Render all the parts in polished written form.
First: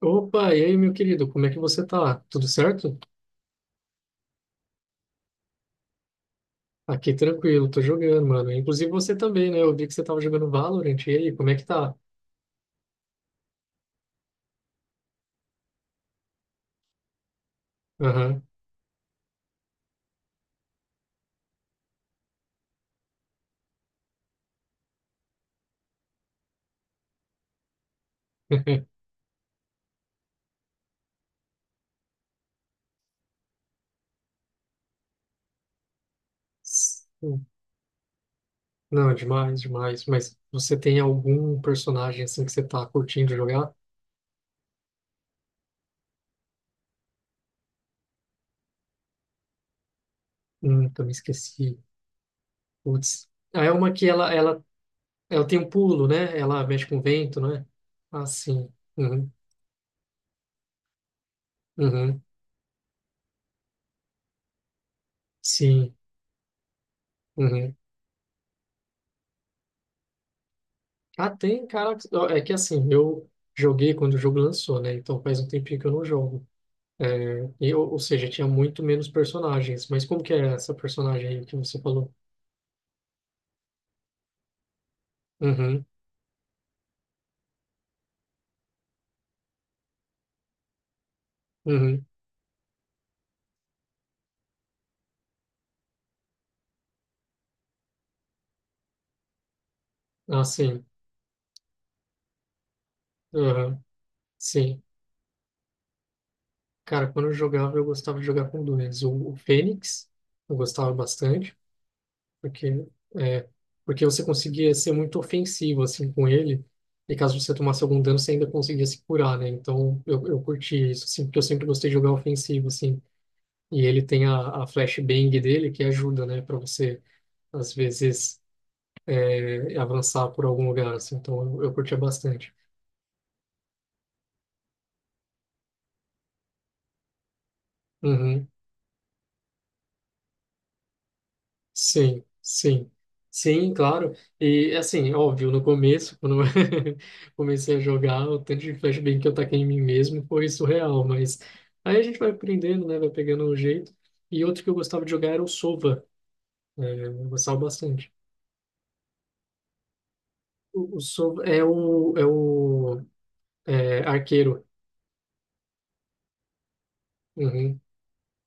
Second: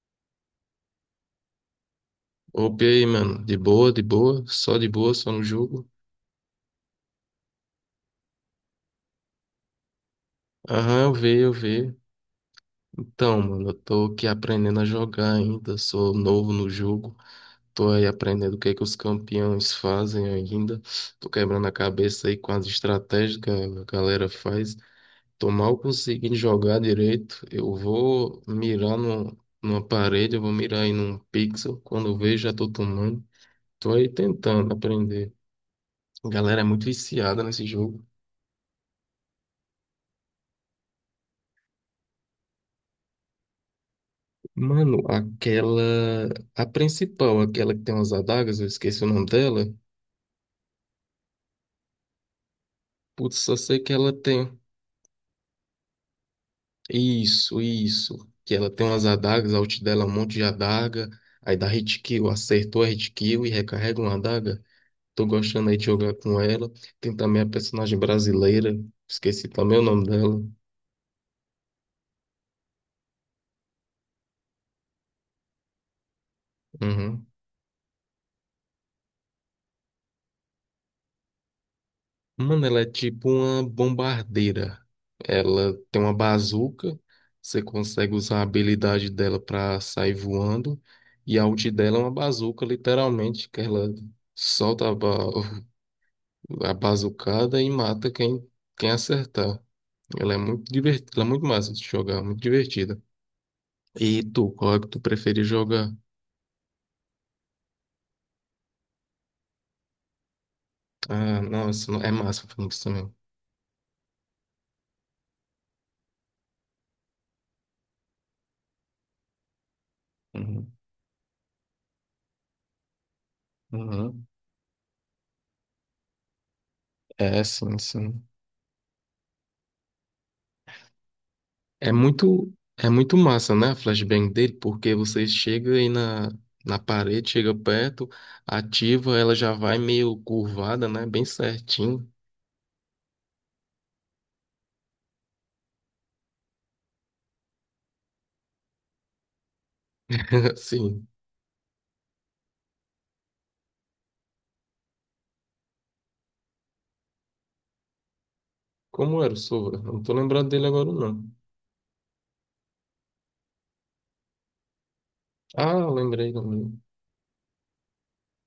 Opa, e aí, meu querido, como é que você tá? Tudo Opa, e certo? aí, mano? De boa, só no jogo. Aqui tranquilo, tô jogando, mano. Inclusive você também, né? Eu vi que você tava jogando Valorant. Aham, E eu aí, vi, como eu é que tá? vi. Então, mano, eu tô aqui aprendendo a jogar ainda, sou novo no jogo. Tô aí Aham. aprendendo o que é que os campeões fazem ainda. Tô quebrando a cabeça aí com as estratégias que a galera faz. Tô mal conseguindo jogar direito. Eu vou mirar no, numa parede, eu vou mirar aí num pixel. Quando eu vejo, já tô tomando. Tô aí tentando aprender. A galera é muito viciada Sim. nesse jogo. Não, demais, demais. Mas você tem algum personagem assim que você tá curtindo jogar? Mano, aquela. A principal, aquela que tem umas adagas, eu esqueci o nome dela. Eu me esqueci. Putz. Putz, só Ah, é sei que uma que ela ela, tem. ela, ela tem um pulo, né? Ela mexe com o vento, não Isso, é? Ah, isso. Que sim. ela tem umas Uhum. adagas, a ult dela é um monte de adaga. Aí dá hit Uhum. kill, acertou a hit kill e recarrega uma adaga. Tô gostando aí de Sim. jogar com ela. Tem também a Uhum. personagem brasileira, esqueci também o nome dela. Ah, tem, cara. É que assim, eu joguei quando o jogo lançou, né? Então faz um tempinho que eu não jogo. Uhum. É, ou seja, tinha muito menos personagens. Mas como que é essa personagem aí que você falou? Mano, ela é tipo uma bombardeira. Ela Uhum, tem uma bazuca, você consegue usar a habilidade dela pra sair voando, e a ult dela é uhum. uma bazuca, literalmente, que ela solta a, ba a bazucada e mata quem acertar. Ela é Ah, muito sim. divertida, ela é muito massa de jogar, muito divertida. Uhum, E tu, qual é sim. que tu prefere jogar? Cara, quando eu jogava, eu gostava de jogar com dois. O Fênix, eu gostava Ah, bastante, nossa, é massa o Phoenix porque, também. é, porque você conseguia ser muito ofensivo, assim, com ele. E caso você tomasse algum dano, você ainda conseguia se curar, né? Então, eu Uhum. curti isso, assim, porque eu sempre gostei de jogar ofensivo, assim. E ele tem Uhum. a flashbang dele que ajuda, né, para você, É, às sim, sim. vezes, avançar por algum lugar, assim. Então, eu É curtia muito, bastante. é muito massa, né, a flashbang dele, porque você chega aí na parede, chega perto, Uhum. ativa, ela já vai meio curvada, né, bem certinho. Sim, sim. Sim, claro. E, assim, óbvio, no começo, quando eu comecei a jogar, o tanto de flashbang que eu taquei em mim mesmo foi surreal, Assim, mas aí a gente vai aprendendo, né, vai pegando o jeito. E outro que eu gostava de jogar era o Sova. Eu gostava bastante. como era o Sovra? Não tô lembrado dele agora, O não. Sova é o arqueiro. Ah, lembrei também. Uhum.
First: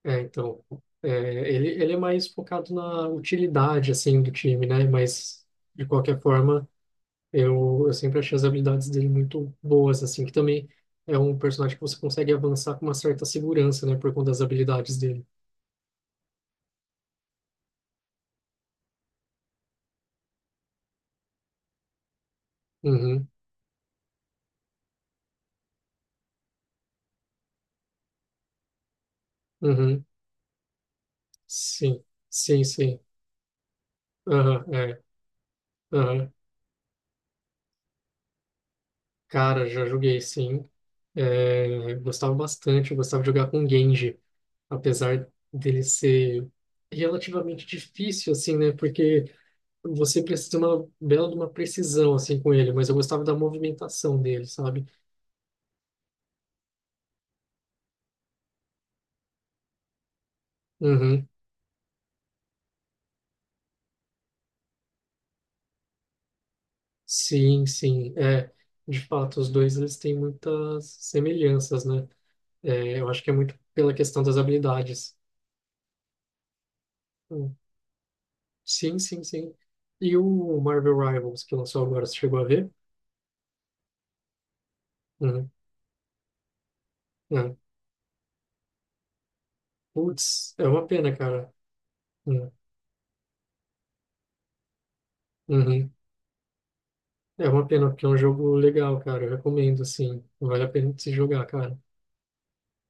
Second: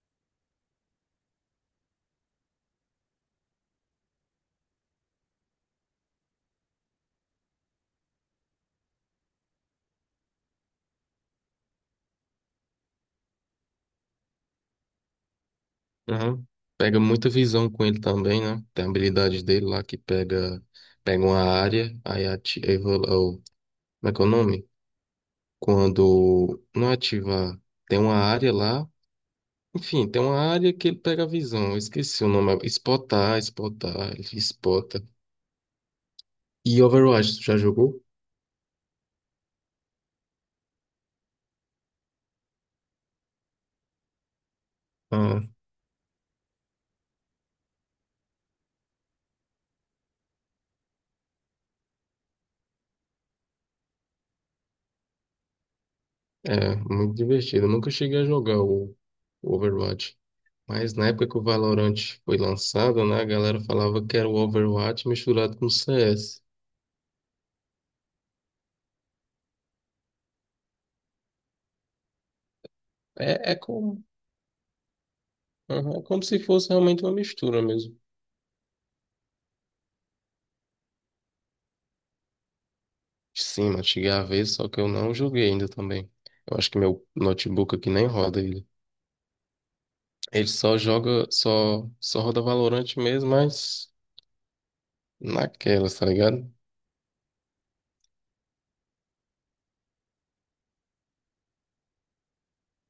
Então, é, ele é mais focado na utilidade, assim, do time, né? Mas, de qualquer forma, eu sempre achei as habilidades dele muito boas, assim, que também é um personagem que você consegue avançar com uma certa segurança, né? Por conta das habilidades dele. Aham. Pega muita visão com ele também, né? Tem a habilidade dele lá que pega uma área, aí ativa, Uhum, ou, como é que é o nome? Quando não ativa, tem uma área lá, uhum, enfim, tem uma área que ele pega a visão. Eu sim, esqueci o nome sim, agora. sim. Spotar, Spotar, ele Aham, é, Spota. aham. E Overwatch, tu já jogou? Cara, já joguei, sim. É, gostava bastante, eu gostava de jogar com Genji, apesar Ah, dele ser relativamente difícil, assim, né? Porque você precisa de uma bela de uma precisão assim com ele, mas eu gostava da movimentação dele, sabe? é, muito divertido. Eu nunca cheguei a jogar o Overwatch. Mas na Uhum. época que o Valorant foi lançado, né, a galera falava que era o Overwatch misturado com o CS. Sim, sim, é. De fato, os dois eles têm muitas semelhanças, né? É, eu acho que é É muito pela como, questão das habilidades. aham, é como se fosse realmente uma Hum. mistura mesmo. Sim, sim, sim. E o Marvel Rivals que lançou agora, você chegou a ver? Sim, mas cheguei a ver, só que eu não joguei Uhum. ainda também. Eu acho que meu É. notebook aqui nem roda ele. Ele Putz, é só uma pena, joga, cara. só roda Uhum. Valorant mesmo, mas Uhum. naquelas, tá ligado? É uma pena, porque é um jogo legal, cara. Eu recomendo, assim. Vale a pena de se jogar, cara.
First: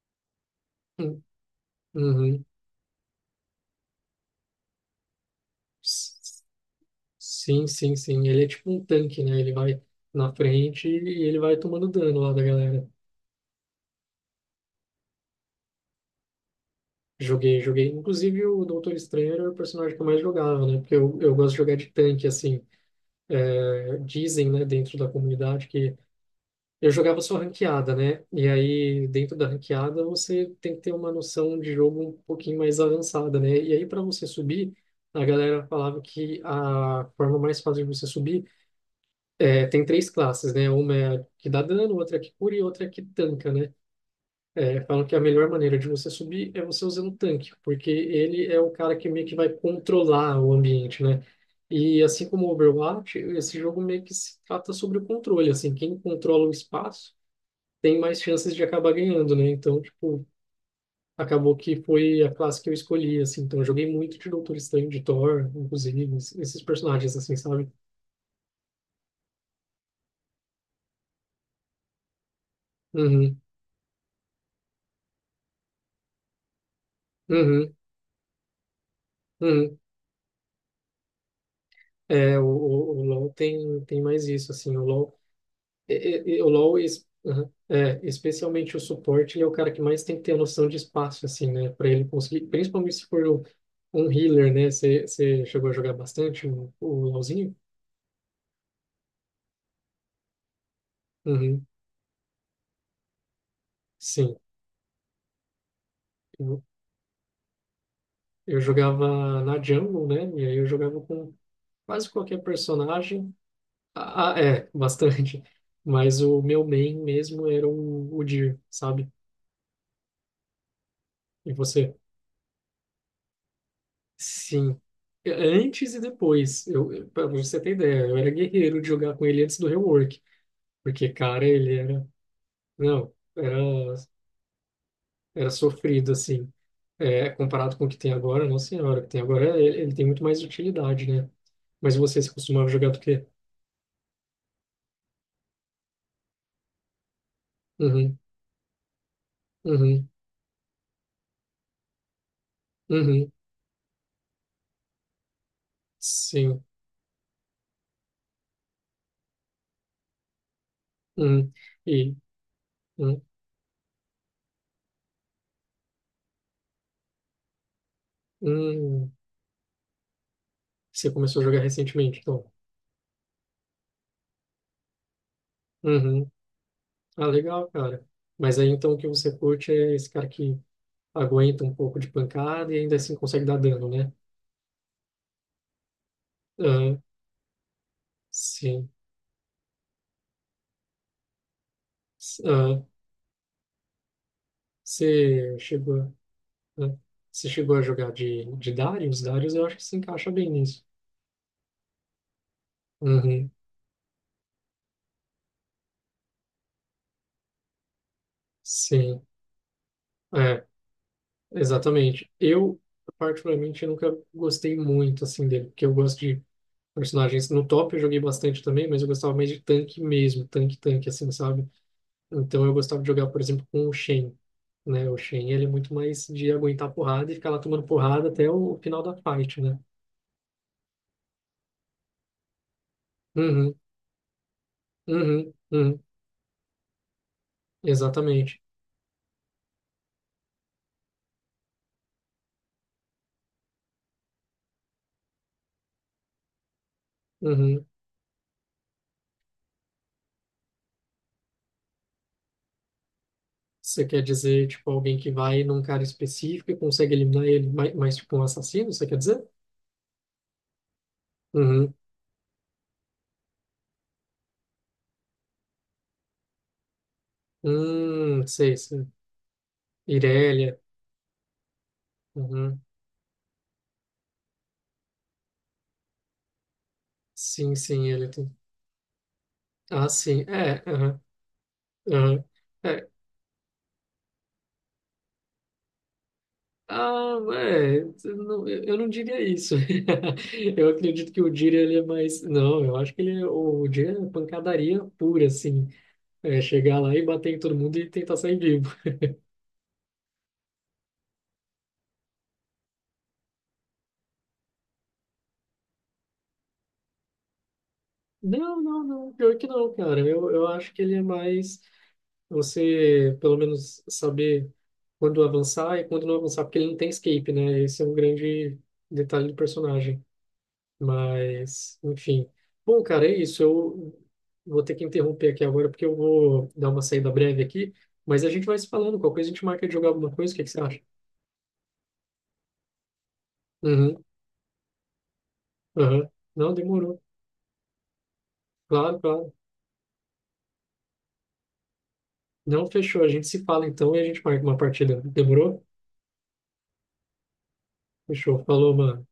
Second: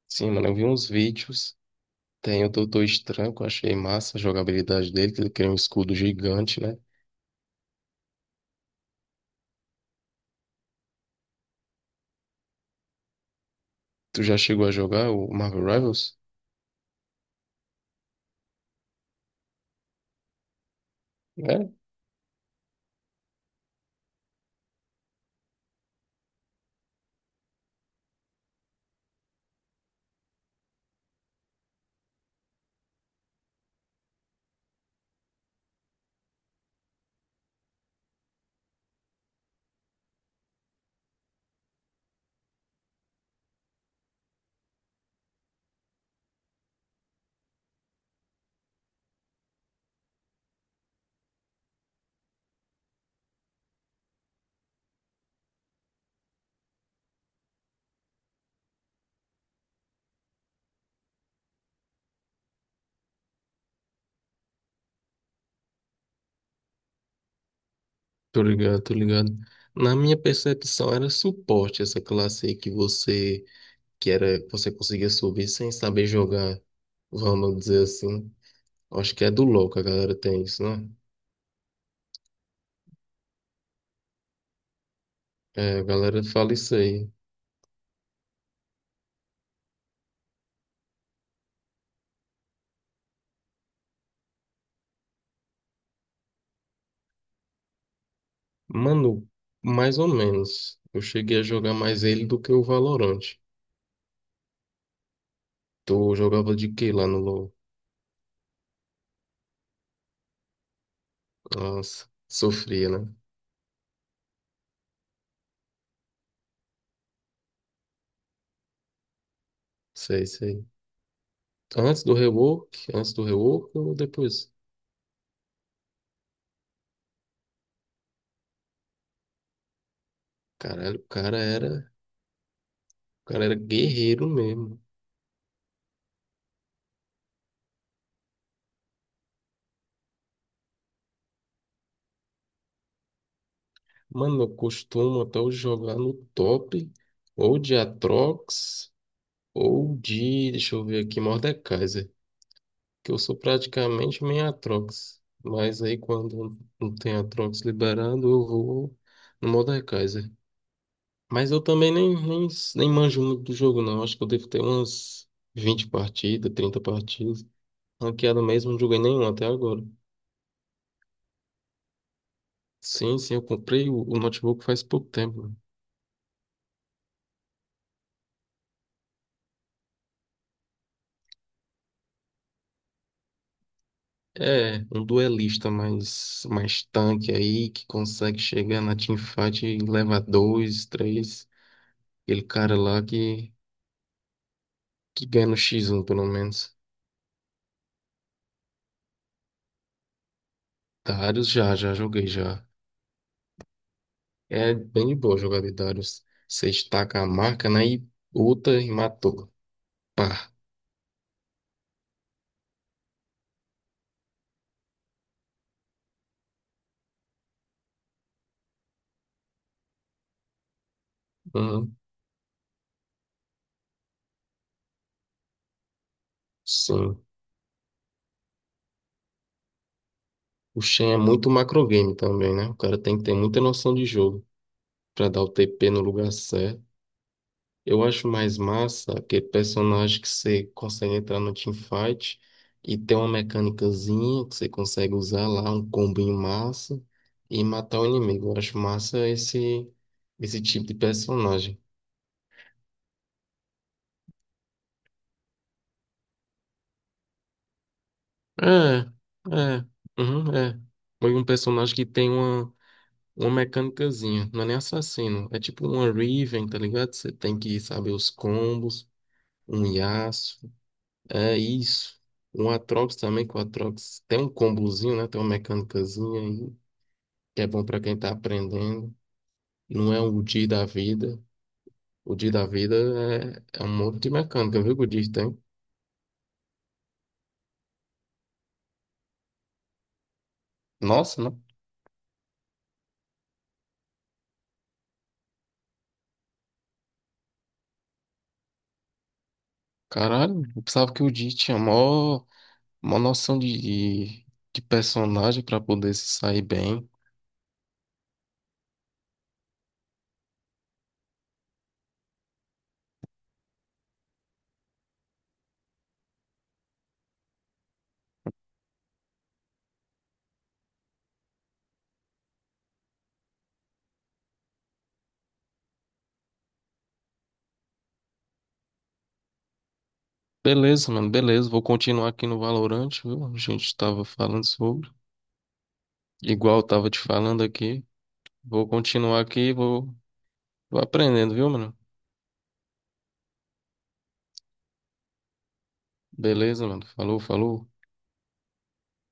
Sim, mano, eu vi uns Uhum. vídeos. Tem o Doutor Estranho, que eu achei massa a jogabilidade dele, que ele cria um escudo Uhum. gigante, né? Sim, sim, sim. Ele é tipo um tanque, né? Ele vai na frente e ele vai tomando dano lá da galera. Tu já chegou a jogar o Marvel Rivals? Joguei, joguei. Inclusive, o Doutor Estranho era o personagem que eu mais jogava, né? Porque eu gosto de É? jogar de tanque, assim. É, dizem, né, dentro da comunidade que eu jogava só ranqueada, né? E aí, dentro da ranqueada, você tem que ter uma noção de jogo um pouquinho mais avançada, né? E aí, para você subir, a galera falava que a forma mais fácil de você subir. É, tem três classes, né? Uma é a que dá dano, outra é a que cura e outra é a que tanca, né? É, falam que a melhor maneira de você subir é você usando o tanque, porque ele é o cara que meio que vai controlar o ambiente, né? E assim como o Overwatch, esse jogo meio que se trata sobre o controle, assim, quem controla o espaço tem mais chances de acabar ganhando, né? Então, tipo, acabou que foi a classe que eu escolhi, assim, então eu joguei muito de Doutor Estranho, de Thor, inclusive, esses personagens, assim, sabe? Tô ligado, tô ligado. Na minha percepção era suporte essa classe aí que Uhum, você que era, você conseguia subir sem saber jogar, vamos uhum, dizer assim. Acho que é do LoL uhum. que a galera tem isso, né? É, o LoL tem, tem mais isso, assim, o LoL, É, a galera o fala isso LoL aí. aham, é, especialmente o suporte, ele é o cara que mais tem que ter a noção de espaço, assim, né, para ele conseguir, principalmente se for um, um healer, né, você chegou a jogar bastante o LoLzinho? Mano, mais ou menos. Eu cheguei a Uhum, jogar mais ele do que o Valorant. sim, Tu jogava eu, de quê lá no LoL? eu jogava na jungle, né, e aí eu jogava com Nossa, quase qualquer sofria, né? personagem, bastante, mas o meu main mesmo era o Dir, sabe? Sei, sei. E você? Antes do rework ou depois? Sim. É, antes e depois. Pra você ter ideia, eu era guerreiro de jogar com ele antes do rework. Caralho, Porque, cara, ele era. Não, o cara era era, guerreiro mesmo. era sofrido, assim. É, comparado com o que tem agora, nossa senhora, o que tem agora, ele tem muito mais utilidade, né? Mas você se costumava jogar do quê? Mano, eu costumo até hoje jogar no top, ou de Uhum, Atrox, ou uhum, deixa eu ver aqui, Mordekaiser. Que eu uhum, sou praticamente meio Atrox. Mas aí quando sim, não tem Atrox liberado, eu vou no Mordekaiser. Mas uhum. eu também E, nem uhum, manjo muito do jogo, não. Acho que eu devo ter umas 20 partidas, 30 partidas. Ranqueada mesmo, não joguei uhum. nenhum até agora. Você começou a jogar recentemente, então. Sim, sim, eu comprei o notebook faz pouco tempo, né? Uhum. Ah, legal, cara. Mas aí então o que você curte é esse cara que aguenta um pouco de pancada e ainda assim consegue dar dano, né? É, um duelista mais Ah, tanque aí, que consegue chegar sim. na teamfight e levar dois, três. Aquele cara Ah, lá que ganha você no x um chegou, pelo menos. né? Você chegou a jogar de Darius? Darius eu acho que se encaixa bem nisso. Darius já joguei já. Uhum, É bem de boa jogar de Darius. Você estaca a marca, né? E luta e sim, matou. Pá. é, exatamente. Eu, particularmente, nunca gostei muito, assim, dele, porque eu gosto de personagens no top, eu joguei bastante também, mas eu gostava mais de tanque mesmo, tanque, tanque, assim, sabe? Uhum. Então eu gostava de jogar, por exemplo, com o Shen, né? O Shen, ele é muito mais de aguentar Sim. porrada e ficar lá tomando porrada até o final da fight, né? O Shen é muito macrogame também, né? O cara tem que ter muita Uhum, noção de jogo pra dar o uhum, TP no uhum, lugar certo. Eu acho mais exatamente. massa aquele personagem que você consegue entrar no teamfight e ter uma mecânicazinha que você consegue usar lá, um combinho massa e Uhum. matar o inimigo. Eu acho massa esse tipo de personagem. Você quer dizer, tipo, alguém que vai num cara específico e consegue eliminar ele, mas tipo, um assassino, É, você quer dizer? é, uhum, é. Foi um Uhum. personagem que tem uma mecânicazinha, não é nem assassino, é tipo uma Riven, tá ligado? Você tem que saber os Sei, sei. combos, um Yasuo, Irelia. é isso. Um Uhum. Atrox também, que o Atrox tem um combozinho, né? Tem uma mecânicazinha aí, que é Sim, bom pra sim, quem ele tá tem. aprendendo. Ah, Não é o sim. Di É, da aham, vida. O aham. Di da vida É, é um monte de mecânica, viu? Que o Di tem. Ah, é, eu não diria isso. Eu acredito que Nossa, o né? Dira ele é mais. Não, eu acho que o Dira é pancadaria pura, assim. É chegar lá e bater em todo mundo e tentar sair vivo. Caralho, eu pensava que o Di tinha mó. Uma noção de personagem pra poder se sair bem. Não, não, não, pior que não, cara. Eu acho que ele é mais você, pelo menos, saber quando avançar e quando não avançar, porque ele não tem escape, né? Esse é um grande detalhe do personagem. Mas, enfim. Bom, cara, é isso. Eu vou ter que interromper aqui agora porque eu vou dar uma saída breve aqui. Mas a gente vai se falando. Qualquer coisa a gente marca de jogar alguma coisa. O que que você acha? Beleza, mano, beleza. Vou continuar aqui no Valorante, viu? A gente tava Uhum, falando sobre. uhum. Não, Igual eu tava te demorou. falando aqui. Vou Claro, continuar claro. aqui e vou aprendendo, viu, mano? Não, fechou. A gente se fala então e a gente marca uma partida. Demorou? Beleza, mano. Falou, falou. Fechou. Falou, mano.